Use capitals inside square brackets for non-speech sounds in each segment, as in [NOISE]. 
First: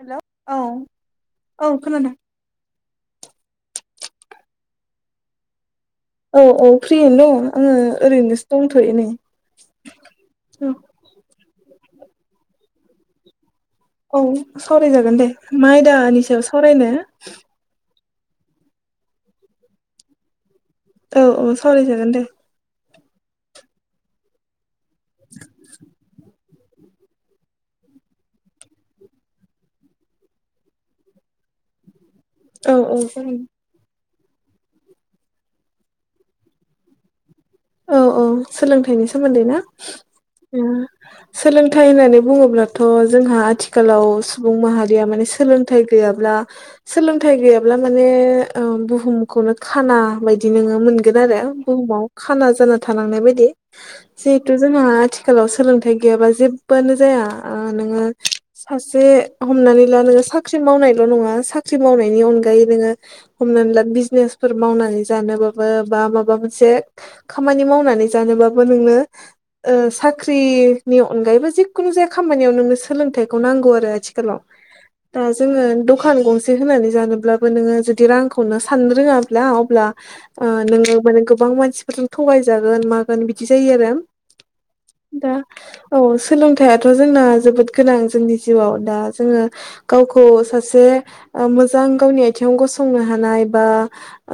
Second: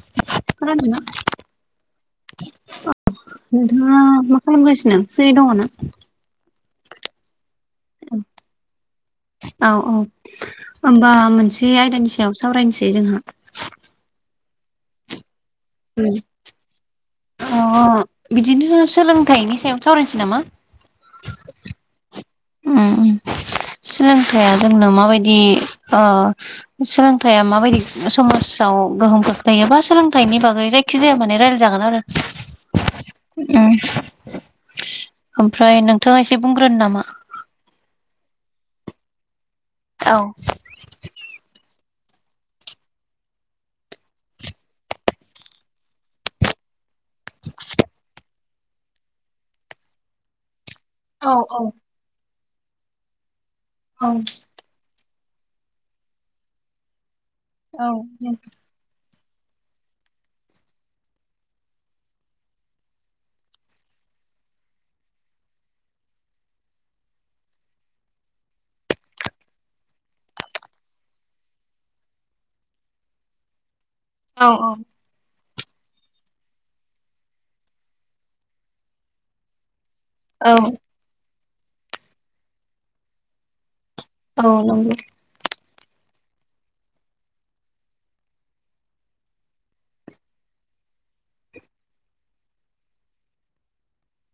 हेल' औ खोनादोंना औ खोनादों। नोंथाङा मा खालामगासिनो फ्रि दङ ना। औ औ फ्रियानो दङ आङो ओरैनोसो दंथ'यनै। होमबा। ए आयदानि सायाव सावरायनोसै जोंहा। औ सावरायजागोन दे माइ आयदानि सायाव सावरायनो। अ बिदिनो सोलोंथाइनि सायाव सावरायनोसै नामा। औ औ सावरायजागोन दे। उम सोलोंथाइया जोंनो माबायदि ओ। सोलोंथायाइआ माबायदि समाजाव गोहोम खोख्लैयोबा सोलोंथाइनि बागै जायखिजाया माने रायलायजागोन आरो। औ औ जागोन। ओमफ्राय नोंथाङा एसे बुंग्रोनो नामा। औ औ सोलोंथाइनि सोमोन्दै ना औ ओम सोलों। -थाइ होननानै बुङोब्लाथ' जोंहा आथिखालाव सुबुं माहारिया माने सोलोंथाइ गैयाब्ला सोलोंथाइ गैयाब्ला माने ओम बुहुमखौनो खाना बायदि नोङो मोनगोन आरो बुहुमाव खाना जाना थानांनाय बायदि औ जिहेथु जोंहा आथि आथिखालाव सोलोंथाइ गैयाबा जेबबोआनो जाया औ नोङो सासे हमनानै ला नोङो साख्रि मावनायल' नङा साख्रि मावनायनि अनगायै नोङो हमनानै ला बिजनेस -फोर मावनानै जानोबाबो बा माबा मोनसे खामानि मावनानै जानोबाबाबो नोंनो साख्रिनि अनगायैबो जिखुनु खामानियाव नोंनो सोलोंथाइखौ नांगौ आरो आथिखालाव औ दा जोङो दखान गंसे होनानै जानोब्लाबो नोङो जुदि रांखौनो साननो रोङाब्ला अब्ला औ ओ नोङो माने गोबां मानसिफोरजों थगायजागोन मागोन बिदि जायो आरो। औ नंगौ दा औ सोलोंथाइथ' जोंना जोबोद गोनां जोंनि जिउआव दा जोङो गावखौ सासे ओ मोजां गावनि आथिङाव गसंनो हानाय बा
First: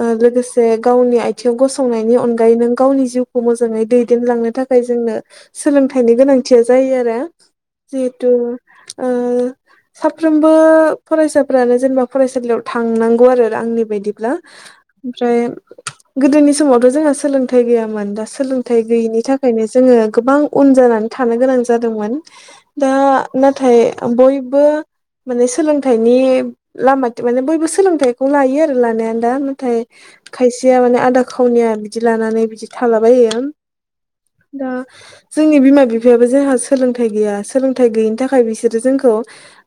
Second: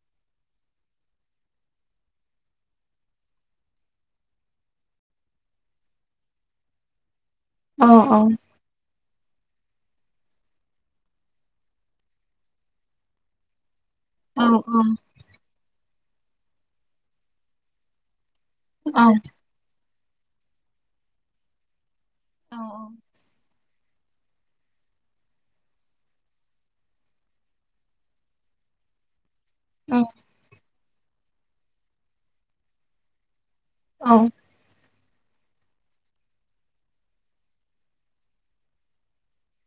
ओ लोगोसे गावनि आयथिङाव गसंनायनि अनगा -यै नों गावनि जिउखौ मोजाङै दैदेनलांनो थाखाय जोंनो सोलोंथाइनि गोनांथिया जायो आरो। औ औ जिहेतु ओ साफ्रोमबो फरायसाफ्रानो जेनेबा फरायसालियाव थांनांगौ आरो आंनि बिदिब्ला ओमफ्राय गोदोनि समावथ' जोंहा सोलोंथाइ गैयामोन दासो सोलोंथाइ औ गैयिनि थाखायनो जोङो गोबां उन जानानै थानो गोनां जादोंमोन। दा नाथाय बयबो माने सोलोंथाइनि लामाथिं माने बयबो सोलोंथाइखौ लायो आरो लानाया द नाथाय औ खायसेया माने आदा खावनिया बिदि लानानै बिदि थालाबायो। औ दा जोंनि बिमा बिफायाबो जोंहा सोलोंथाइ गैया सोलोंथाइ गैयिनि थाखाय बिसोरो जोंखौ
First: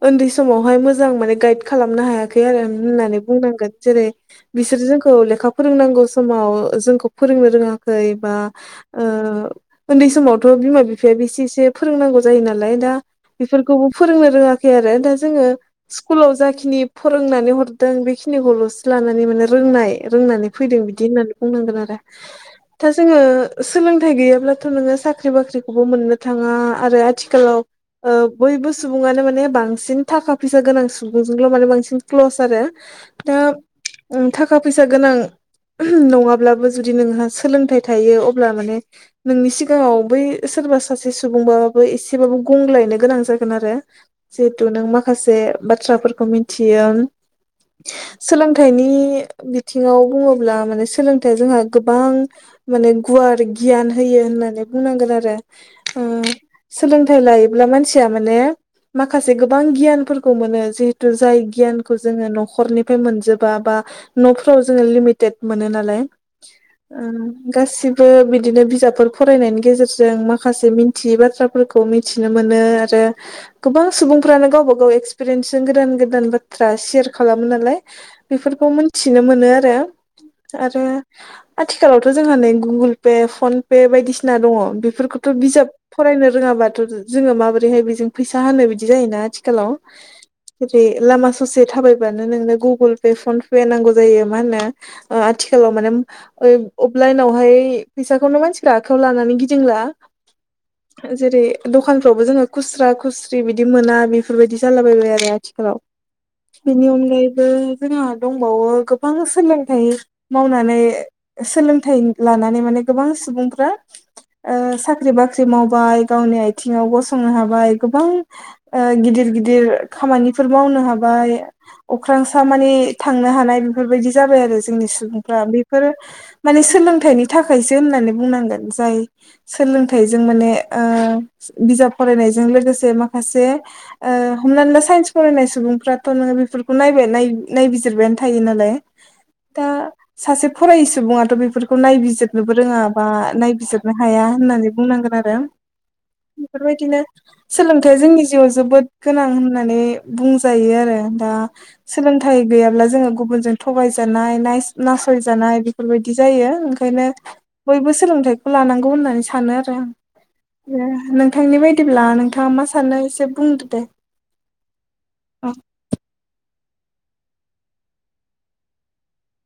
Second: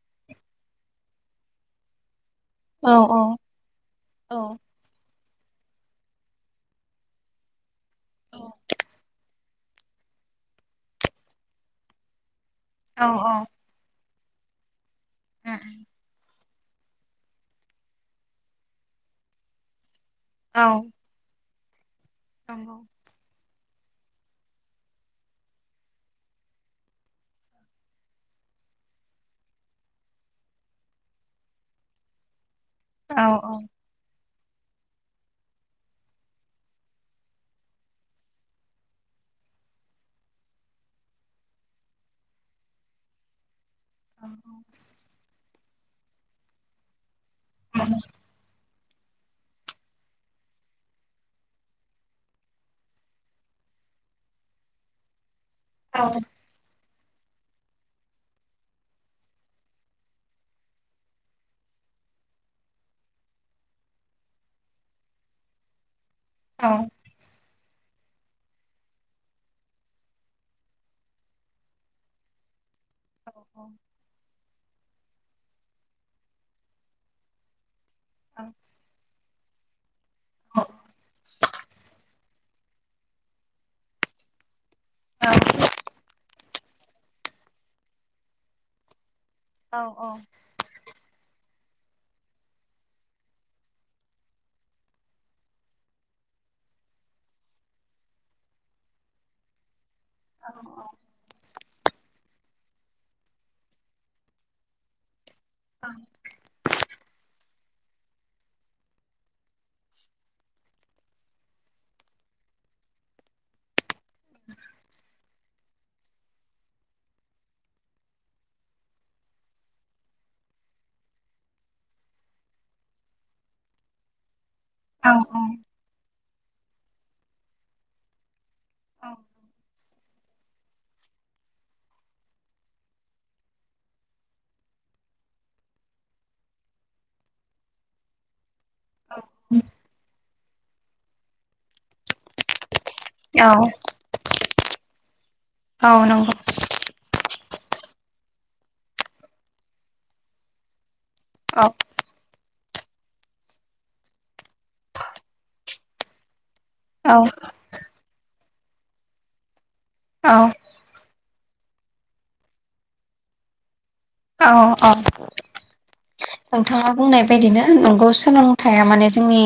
उन्दै बै समावहाय मोजां माने गाइड खालामनो हायाखै। आरो औ होननानै बुंनांगोन जेरै औ बिसोर जोंखौ लेखा फोरोंनांगौ समाव जोंखौ फोरोंनो रोङाखै एबा ओ उन्दै समावथ' बिमा-बिफाया बेसे एसे फोरोंनांगौ जायो नालाय दा औ बेफोरखौबो फोरोंनो रोङाखै आरो दा जोङो उम स्कुलाव जाखिनि दिनि फोरोंनानै हरदों बेखिनिखौल'सो लानानै माने रोंनाय रोंनानै औ फैदों बिदि होननानै बुंनांगोन आरो नंगौ दा जोङो। सोलोंथाइ गैयाब्लाथ' नोङो साख्रि बाख्रिखौबो मोननो थाङा आरो आथिखालाव ओ बयबो सुबुङानो माने बांसिन थाखा फैसा गोनां सुबुंजोंल' माने बांसिन क्ल‌'स आरो। औ औ ओं थाखा फैसा गोनां नङाब्लाबो जुदि नोंहा सोलोंथाइ थायो अब्ला माने नोंनि सिगाङाव बै सोरबा सासे सुबुं बा एसेबाबो गंग्लायनो गोनां जागोन आरो। जिहेथु नों माखासे बाथ्राफोरखौ मिथियो सोलोंथाइनि - बिथिङाव बुङोब्ला माने सोलोंथाइया जोंहा गोबां माने गुवार गियान होयो होननानै बुंनांगोन आरो। ओ औ सोलोंथाइ लायोब्ला मानसिया माने माखासे गोबां गियानफोरखौ मोनो जिहेतु जाय गियानखौ जोङो न'खरनिफ्राय मोनजोबा बा न'फोराव जोङो लिमिटेड मोनो नालाय। औ गासिबो बिदिनो बिजाबफोर फरायनायनि गेजेरजों माखासे मिथियै बाथ्राफोरखौ मिथिनो मोनो। आरो गोबां सुबुंफ्रानो गावबा गाव एक्सपिरियेन्सजों गोदान-गोदान बाथ्रा शेयार खालामो नालाय। बेफोरखौ मोनथिनो मोनो आरो आरो आथिखालावथ' जोङो गुगुल पे फन पे बायदिसिना दङ बेफोरखौथ' बिजाब फरायनो रोङाबा जोङो माबोरैहाय बे फैसा होनो बिदि जायोना आथिखालाव औ औ जेरै लामा ससे थाबायबानो नोंनो गुगुल पे फन पे नांगौ जायो मा होनो आथिखालाव माने। अबलाइनावहाय फैसाखौनो मानसिफोरा आखायाव लानानै गिदिंला नंगौ औ जेरै दखानफ्रावबो जोङो खुस्रा-खुस्रि बिदि मोना बेफोरबायदि जालाबायबाय आरो आथिखाल बेनि अनगायै। बो जोंहा दंबावो गोबां सोलोंथाइ मावनानै सोलोंथाइ लानानै माने गोबां सुबुंफ्रा ओ साख्रि-बाख्रि मावबाय। गावनि आयथिङाव गसंनो हाबाय गोबां ओ गिदिर-गिदिर खामानिफोर मावनो नो हाबाय अख्रांसा मानि थांनो हानाय बेफोरबायदि जाबाय आरो। जोंनि औ सुबुंफ्रा बेफोर माने सोलोंथाइनि थाखायसो होननानै बुंनांगोन। जाय सोलोंथाय जों माने ओ बिजाब फरायनायजों लोगोसे माखासे ओ हमनानै ला साइन्स फरायनाय सुबुंफ्राथ' नोङो बेफोरखौ नायबाय नाय बिजिरबायानो थायो नालाय। दा [INAUDIBLE] सासे फरायै सुबुङाथ' बेफोरखौ नायबिजिरनोबो रोङा। बा नायबिजिरनो हाया होननानै बुंनांगोन आरो बेफोरबायदिनो सोलोंथाइया जोंनि जिउआव जोबोद गोनां होननानै बुंजायो आरो। सोलोंथाइ गैयाब्ला जोङो गुबुनजों थगायजानाय नासय जानाय बेफोरबायदि जायो ओंखायनो बयबो सोलोंथाइखौ लानांगौ होननानै सानो आरो आं नोंथांनि बायदिब्ला नोंथाङा मा सानो एसे बुंदो दे औ औ औ नोंथाङा बुंनाय बायदिनो नंगौ सोलोंथाइया माने जोंनि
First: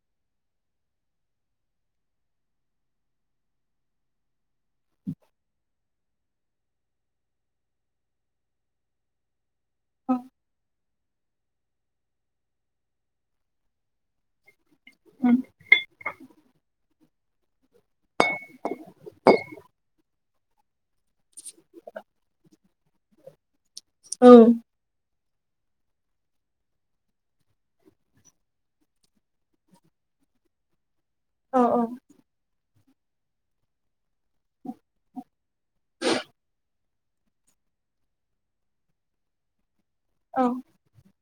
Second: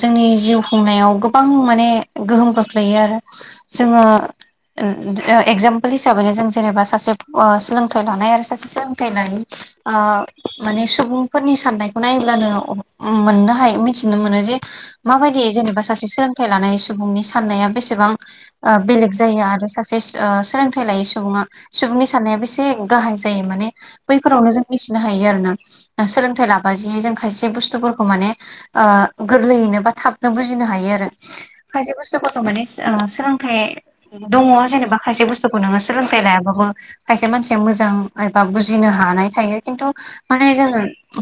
जोंनि जिउ खुंनायाव गोबां माने गोहोम खोख्लैयो आरो जोङो एकजामपोल हिसाबै हिसाबैनो जों जेनेबा सासे सोलोंथाइ लानाय आरो सासे सोलोंथाइनाय माने सुबुं फोरनि सान्नायखौ नायब्लानो मोननो हायो मिथिनो मोनो जे माबायदि जेनेबा सासे सोलोंथाइ लानाय सुबुंनि साननाया बेसेबां बेलेग जायो आरो सासे सोलोंथाइ लायै सुबुङा सुबुंनि साननाय से गाहाय जायो माने औ बैफोरावनो जों मिथिनो हायो आरोना सोलोंथाइ लाबा जि जों खायसे बुस्थुफोरखौ माने गोरलैयैनो बा थाब नों बुजिनो औ खायसे बसतु फोरखौ माने सोलोंथाइ दङ जेनेबा खायसे बुस्थुखौ नोङो सोलोंथाइ लायाबाबो खायसे मानसिया मोजां एबा बुजिनो हानाय थायो खिन्थु औ माने जोङो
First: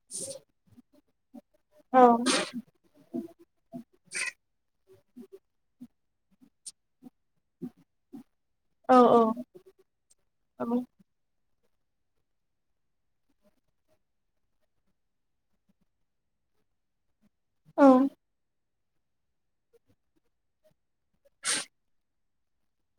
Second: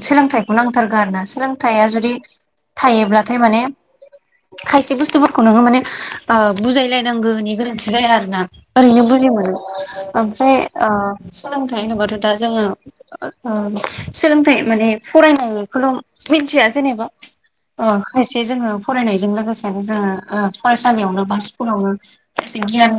सोलोंथाइखौ नांथारगौ आरो ना सोलोंथाइया औ जुदि थायोब्लाथाय माने खायसे बुस्थुफोरखौ नोङो माने बुजायलायनांगौनि गोरोन्थि जाया आरो ना औ ओरैनो बुजि मोनो ओमफ्राय सोलोंथाइ थाय होनोबाथ' दा जोङो सोलोंथाइ माने फरायनायखौल' मिथिया जेनेबा अ औ खायसे जोङो फरायनायजों लोगोसेनो जोङो फरायसालियावनो बा स्कुलावनो एसे गियान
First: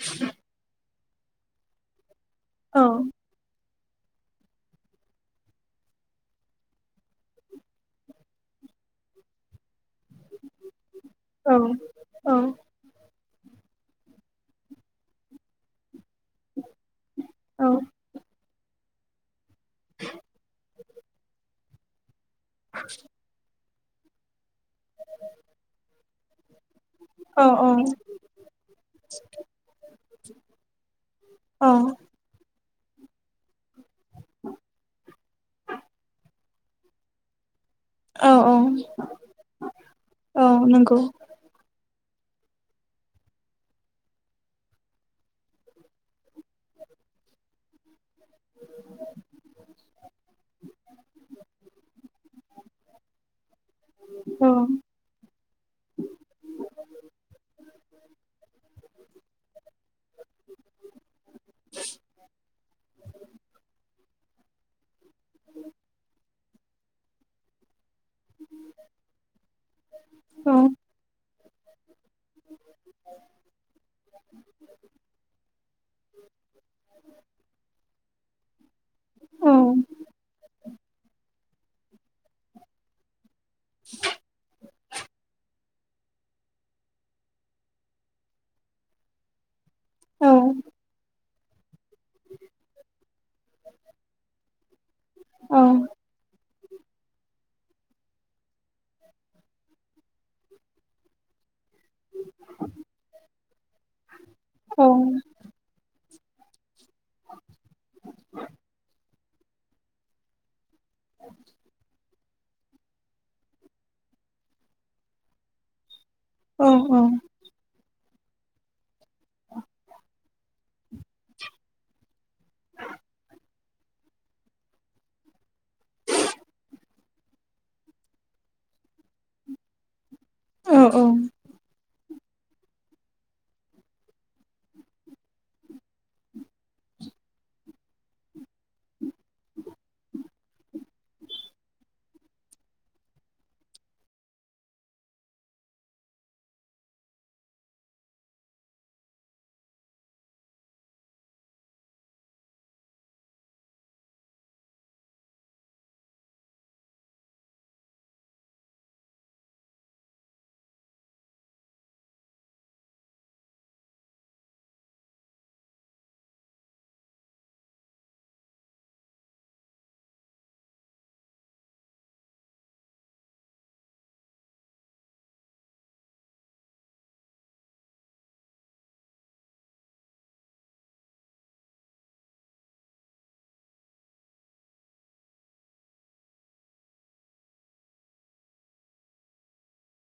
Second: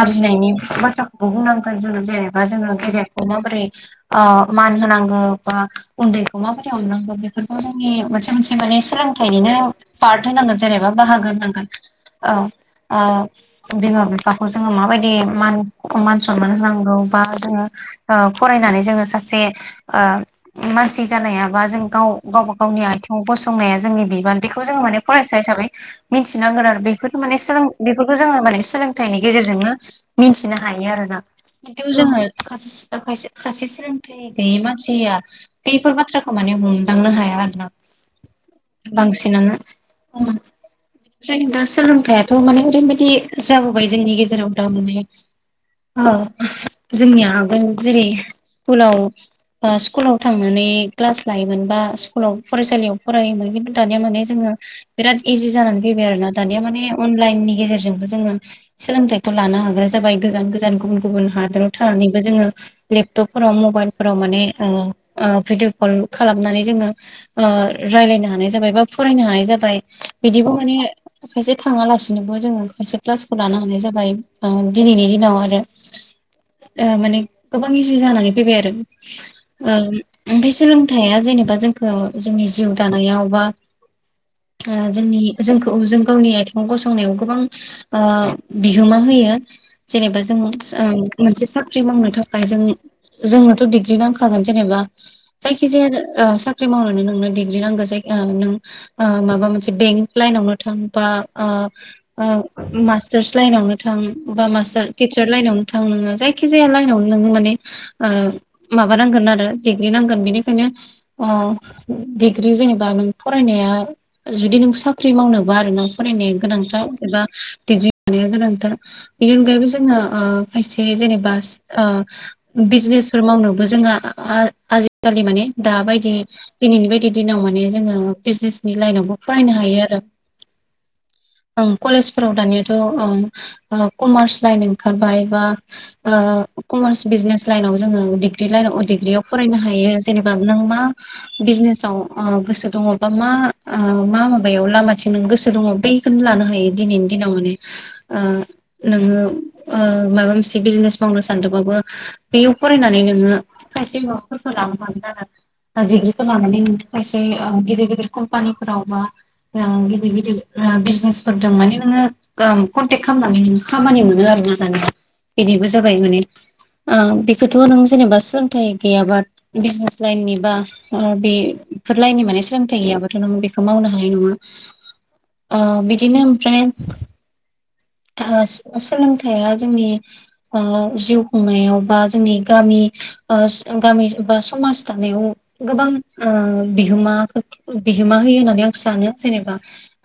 आरजिनायनि बाथ्राखौबो बुंनांगोन जोङो जेनेबा जोङो गेदेर औ मान होनांगौ बा उन्दैखौ माबोरै अननांगोन बेफोरखौ जोंनि मोनसे एसे माने सोलोंथाइनिनो पार्ट होनांगोन जेनेबा बाहागो होनांगोन औ औ बिमा बिफाखौ जोङो माबायदि मान मान सनमान होनांगौ बा औ जोङो ओ फरायनानै जोङो सासे मानसि जानायाबा जों गाव गावबा गावनि आथिङाव गसंनाया जोंनि बिबान बेखौ जोङो माने फरायसा हिसाबै मिन्थिनांगोन आरो बे बेथ' माने औ सोलों बेफोरखौ जोङो माने सोलोंथाइनि गेजेरजोंनो मिथिनो हायो आरोना औ बिदियाव जोङो दा खाय खायसे सोलोंथाइ गैयै मानसिया बेफोर बाथ्राखौ माने हमदांनो हाया आरोना औ बांसिनानो औ नंगौ बेनिफ्राय दा सोलोंथायाइ थ' माने ओरैबायदि जाबोबाय जोंनि गेजेराव दा माने जोंनिया आगोल जेरै स्कुलाव स्कुलाव थांनानै क्लास लायोमोन बा स्कुलाव फरायसालियाव फरायोमोन खिन्थु दानिया माने औ जोङो बिराद इजि जानानै फैबाय आरोना दानिया माने अनलाइननि गेजेरजोंबो जोङो सोलोंथाइखौ लानो हाग्रा जाबाय गोजान गोजान गुबुन गुबुन हादराव थानानैबो जोङो लेपटपफोराव मबाइलफोराव माने भिदिअ कल खालामनानै जोङो रायलायनो हानाय जाबाय बा फरायनो हानाय जाबाय बिदिबो औ माने खायसे थाङालासिनोबो जोङो क्लासखौ लानो हानाय जाबाय दिनैनि दिनाव आरो माने गोबां इजि जानानै फैबाय आरो औ ओमफ्राय सोलोंथाइया जेनेबा जोंखौ जोंनि जिउ दानायाव बा [INAUDIBLE] जोंनि जोंखौ जों गावनि आथिङाव गसंनायाव गोबां बिहोमा होयो जेनेबा औ जों मोनसे साख्रि मावनो थाखाय जों जोंनोथ' डिग्रि नांखागोन जेनेबा औ जायखिजाया ख्रि मावनानै नोंनो डिग्रि नांगौ जायो नों ओ माबा मोनसे बेंक लाइनावनो थांबा ओ ओ मास्टारस लाइनावनो थां बा मास्टार टिचार लाइनावनो थां नोङो जायखि जाया लाइनावनो नोङो माने ओ माबा नांगोन आरो डिग्रि नांगोन बेनिखायनो अ। डिग्रि जेनेबा नों फरायनाया जुदि नों साख्रि मावनोबा आरोना। फरायनाया औ गोनांथार एबा डिग्रि थानाया गोनांथार बेनि अनगायैबो जोङो ओ खायसे जेनेबा ओ उम बिजनेसफोर मावनोबो जोंहा आ-आ-आ-आजिखालि माने दाबायदि दिनैनि बायदि दिनाव माने जोङो बिजनेसनि लाइनावबो फरायनो हायो आरो। औ औ। ओं कलेजफोराव दानियाथ' ओ ओ कमार्स लाइन ओंखारबाय बा ओ कमार्स बिजनेस लाइनयाव जोङो डिग्रि लाइनाव अ भडिग्रियाव फरायनो हायो जेनेबा नों मा बिज जिनेसाव ओ गोसो दङ बा मा ओ मा माबायाव लामाथिं नों गोसो दङ बैखौनो लानो हा यो दिनैनि दिनाव माने ओ नोङो ओ माबा मोनसे बिजिनेस मावनो सा सान्दोंबाबो बेयाव फरायनानै नोङो खायसे माबाफोरखौ लांबानो [UNINTELLIGIBLE] ओ डिग्रिखौ लानानै खायसे ओ गिदिर गिदिर कम्पानिफोराव बा ओ गिदिर गिदिर ओ बिजिनेसफोरदों माने नोङो ओम कन्टेक्ट खालामनानै नों खामानि मोनो आरोना दानिया। बिदिबो जाबाय माने ओ बेखौथ' नों जेनेबा सोलोंथाइ गैयाबा बिजिनेस लाइननि बा ओ बे फोर लाइनि माने सोलोंथाइ गैयाबथ' नों बेखौ मावनो हानाय नङा। ओ बिदिनो ओमफ्राय ओ सो-सोलोंथाइया जोंनि ओ जिउ खुंनायाव बा जोंनि गामि ओ सि गामि ओ बा समाज दानायाव गोबां ओ बिहोमा ओ बिहोमा होयो होननानै आं सानो जेनेबा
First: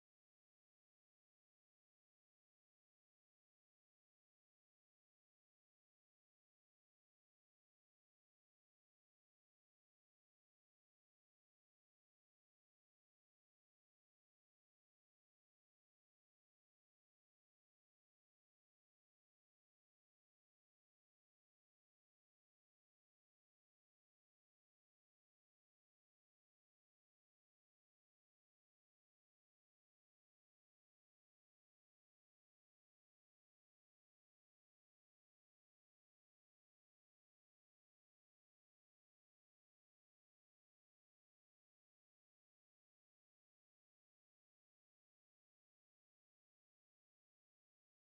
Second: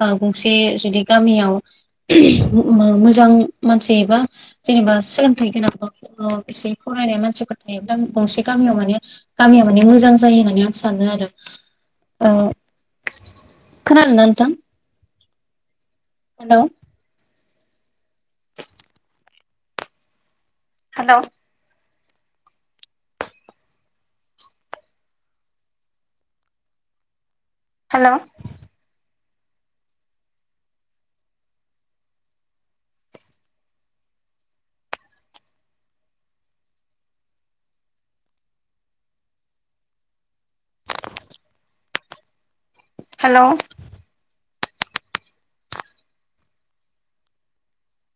ओ गंसे जुदि गामि मियाव मो-मो-मोजां मानसि एबा जेनेबा सोलोंथाइ गोनां अ एसे फरायनाय मानसिफोर थायोब्ला गंसे गामियाव माने गामिया माने मोजां जायो होननानै आं सान नो आरो। ओ खोनादों ना नोंथां? हेल'। हेल'। हेल'। हेल'।